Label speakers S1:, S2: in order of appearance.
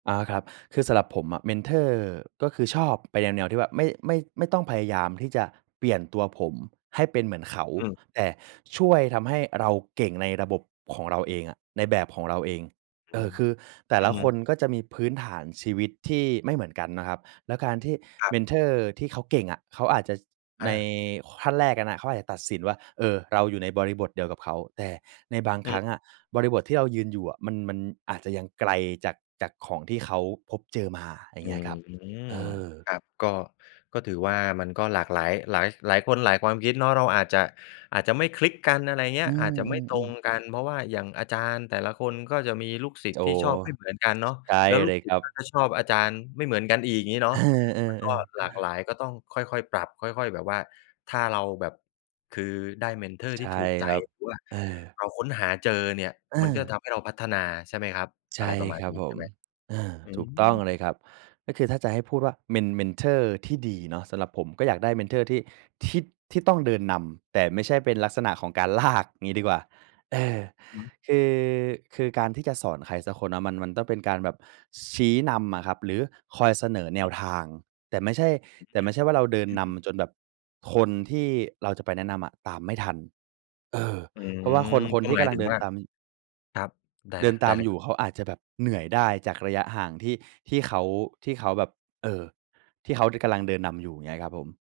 S1: อา ครับ คือสำหรับผมอะเมนทอร์ ก็คือชอบไปแนว ๆ ที่ว่าไม่ ไม่ ไม่ต้องพยายามที่จะเปลี่ยนตัวผมให้เป็นเหมือนเขา
S2: อืม
S1: แต่ช่วยทำให้เราเก่งในระบบของเราเองอะ ในแบบของเราเอง
S2: อ
S1: เ
S2: ื
S1: ออ
S2: ม
S1: คือแต่
S2: อื
S1: ล
S2: อ
S1: ะ
S2: ฮ
S1: ค
S2: ึ
S1: นก็จะมีพื้นฐานชีวิตที่ไม่เหมือนกันนะครับ แล้วการที่
S2: ครั
S1: เม
S2: บ
S1: นทอร์ที่เขาเก่งอะ เขาอาจจะ ช
S2: อ
S1: ใน
S2: า
S1: ข ขั้นแรกเขาอาจจะตัดสินว่า เออ เราอยู่ในบริบทเดียวกับเขา แต่ในบาง
S2: อื
S1: ครั้
S2: ม
S1: งอะ บริบทที่เรายืนอยู่อะมัน มันอาจจะยังไกลจาก จากของที่เขาพบเจอมา อย่า
S2: อ
S1: ง
S2: ื
S1: เงี้ยครับ
S2: ม
S1: เออ
S2: ครับ ก็ ก็ถือว่ามันก็หลากหลาย หลาย หลายคนหลายความคิดเนาะ เราอาจจะ อาจจะไม่คลิกกัน อะไรอย่างเงี้
S1: อื
S2: ย อาจจะไม่ตร
S1: ม
S2: ง
S1: ๆ
S2: กัน เ
S1: ๆ
S2: พราะว่าอย่างอาจารย์แต่ละคนก็จะมีลูกศิษ
S1: โ
S2: ย
S1: อ
S2: ์
S1: ้
S2: ที
S1: โ
S2: ่ช
S1: ฮ
S2: อบไม่เหมือนกันเนาะ
S1: ใช่
S2: แล้วล
S1: เ
S2: ู
S1: ล
S2: ก
S1: ย
S2: ศ
S1: ค
S2: ิษ
S1: รั
S2: ย์ก็
S1: บ
S2: จะชอบอาจารย์ไม่เหมือนกันอีก งี้เนา
S1: เอ
S2: ะ มันก
S1: อ
S2: ็
S1: ๆ ๆ
S2: หลากหลาย ก็ต้องค่อย ๆ ปรับ ค่อย ๆ แบบว่า ถ้าเราแบบ คือได้เมนทอร์
S1: ใช
S2: ที่
S1: ่
S2: ถูกใจ
S1: ครับ
S2: หรือว่า
S1: เออ
S2: เราค้นหาเจอเนี่ย
S1: เ
S2: มันก็
S1: ออ
S2: ทำให้เราพัฒนา ใช่ไหมครับ
S1: ใช
S2: อะไ
S1: ่
S2: รประมา
S1: ค
S2: ณ
S1: รับ
S2: นี้
S1: ผ
S2: ใช่
S1: ม
S2: ไหม?
S1: เออ
S2: อื
S1: ถูกต้องเล
S2: ม
S1: ยครับ ก็คือถ้าจะให้พูดว่าเมน เมนทอร์ที่ดีเนาะ สำหรับผมก็อยากได้เมนทอร์ที่ ที่ ที่ต้องเดินนำ แต่ไม่ใช่เป็นลักษณะของการ ลาก งี้ดีกว่า เออ
S2: อืม
S1: คือ คือการที่จะสอนใครสักคนนะ มัน มันต้องเป็นการแบบชี้นำอะครับ หรือคอยเสนอแน
S2: อื
S1: ว
S2: ม
S1: ทาง แต่ไม่ใช่
S2: อืม
S1: แต่ไ
S2: จ
S1: ม่ใช่ว่าเราเดิน
S2: อื
S1: น
S2: ม
S1: ำจนแบบคนที่เราจะไปแนะนำอะตามไม่ทัน เออ
S2: อื
S1: เพราะว่า
S2: ม
S1: คน ค
S2: ก
S1: น
S2: ็
S1: ที่
S2: หม
S1: ก
S2: าย
S1: ำล
S2: ถ
S1: ั
S2: ึ
S1: ง
S2: ง
S1: เดิ
S2: ว
S1: น
S2: ่า
S1: ตาม
S2: ครับ ได้
S1: เดิ
S2: ล
S1: นต
S2: ได้
S1: าม
S2: เลย
S1: อยู
S2: ๆ
S1: ่เขาอาจจะแบบเหนื่อยได้ จากระยะห่างที่ ที่เขา ที่เขาแบบ เออ ที่เขา ด กำลัง เดินนำอยู่ อย่างเงี้ยครับผม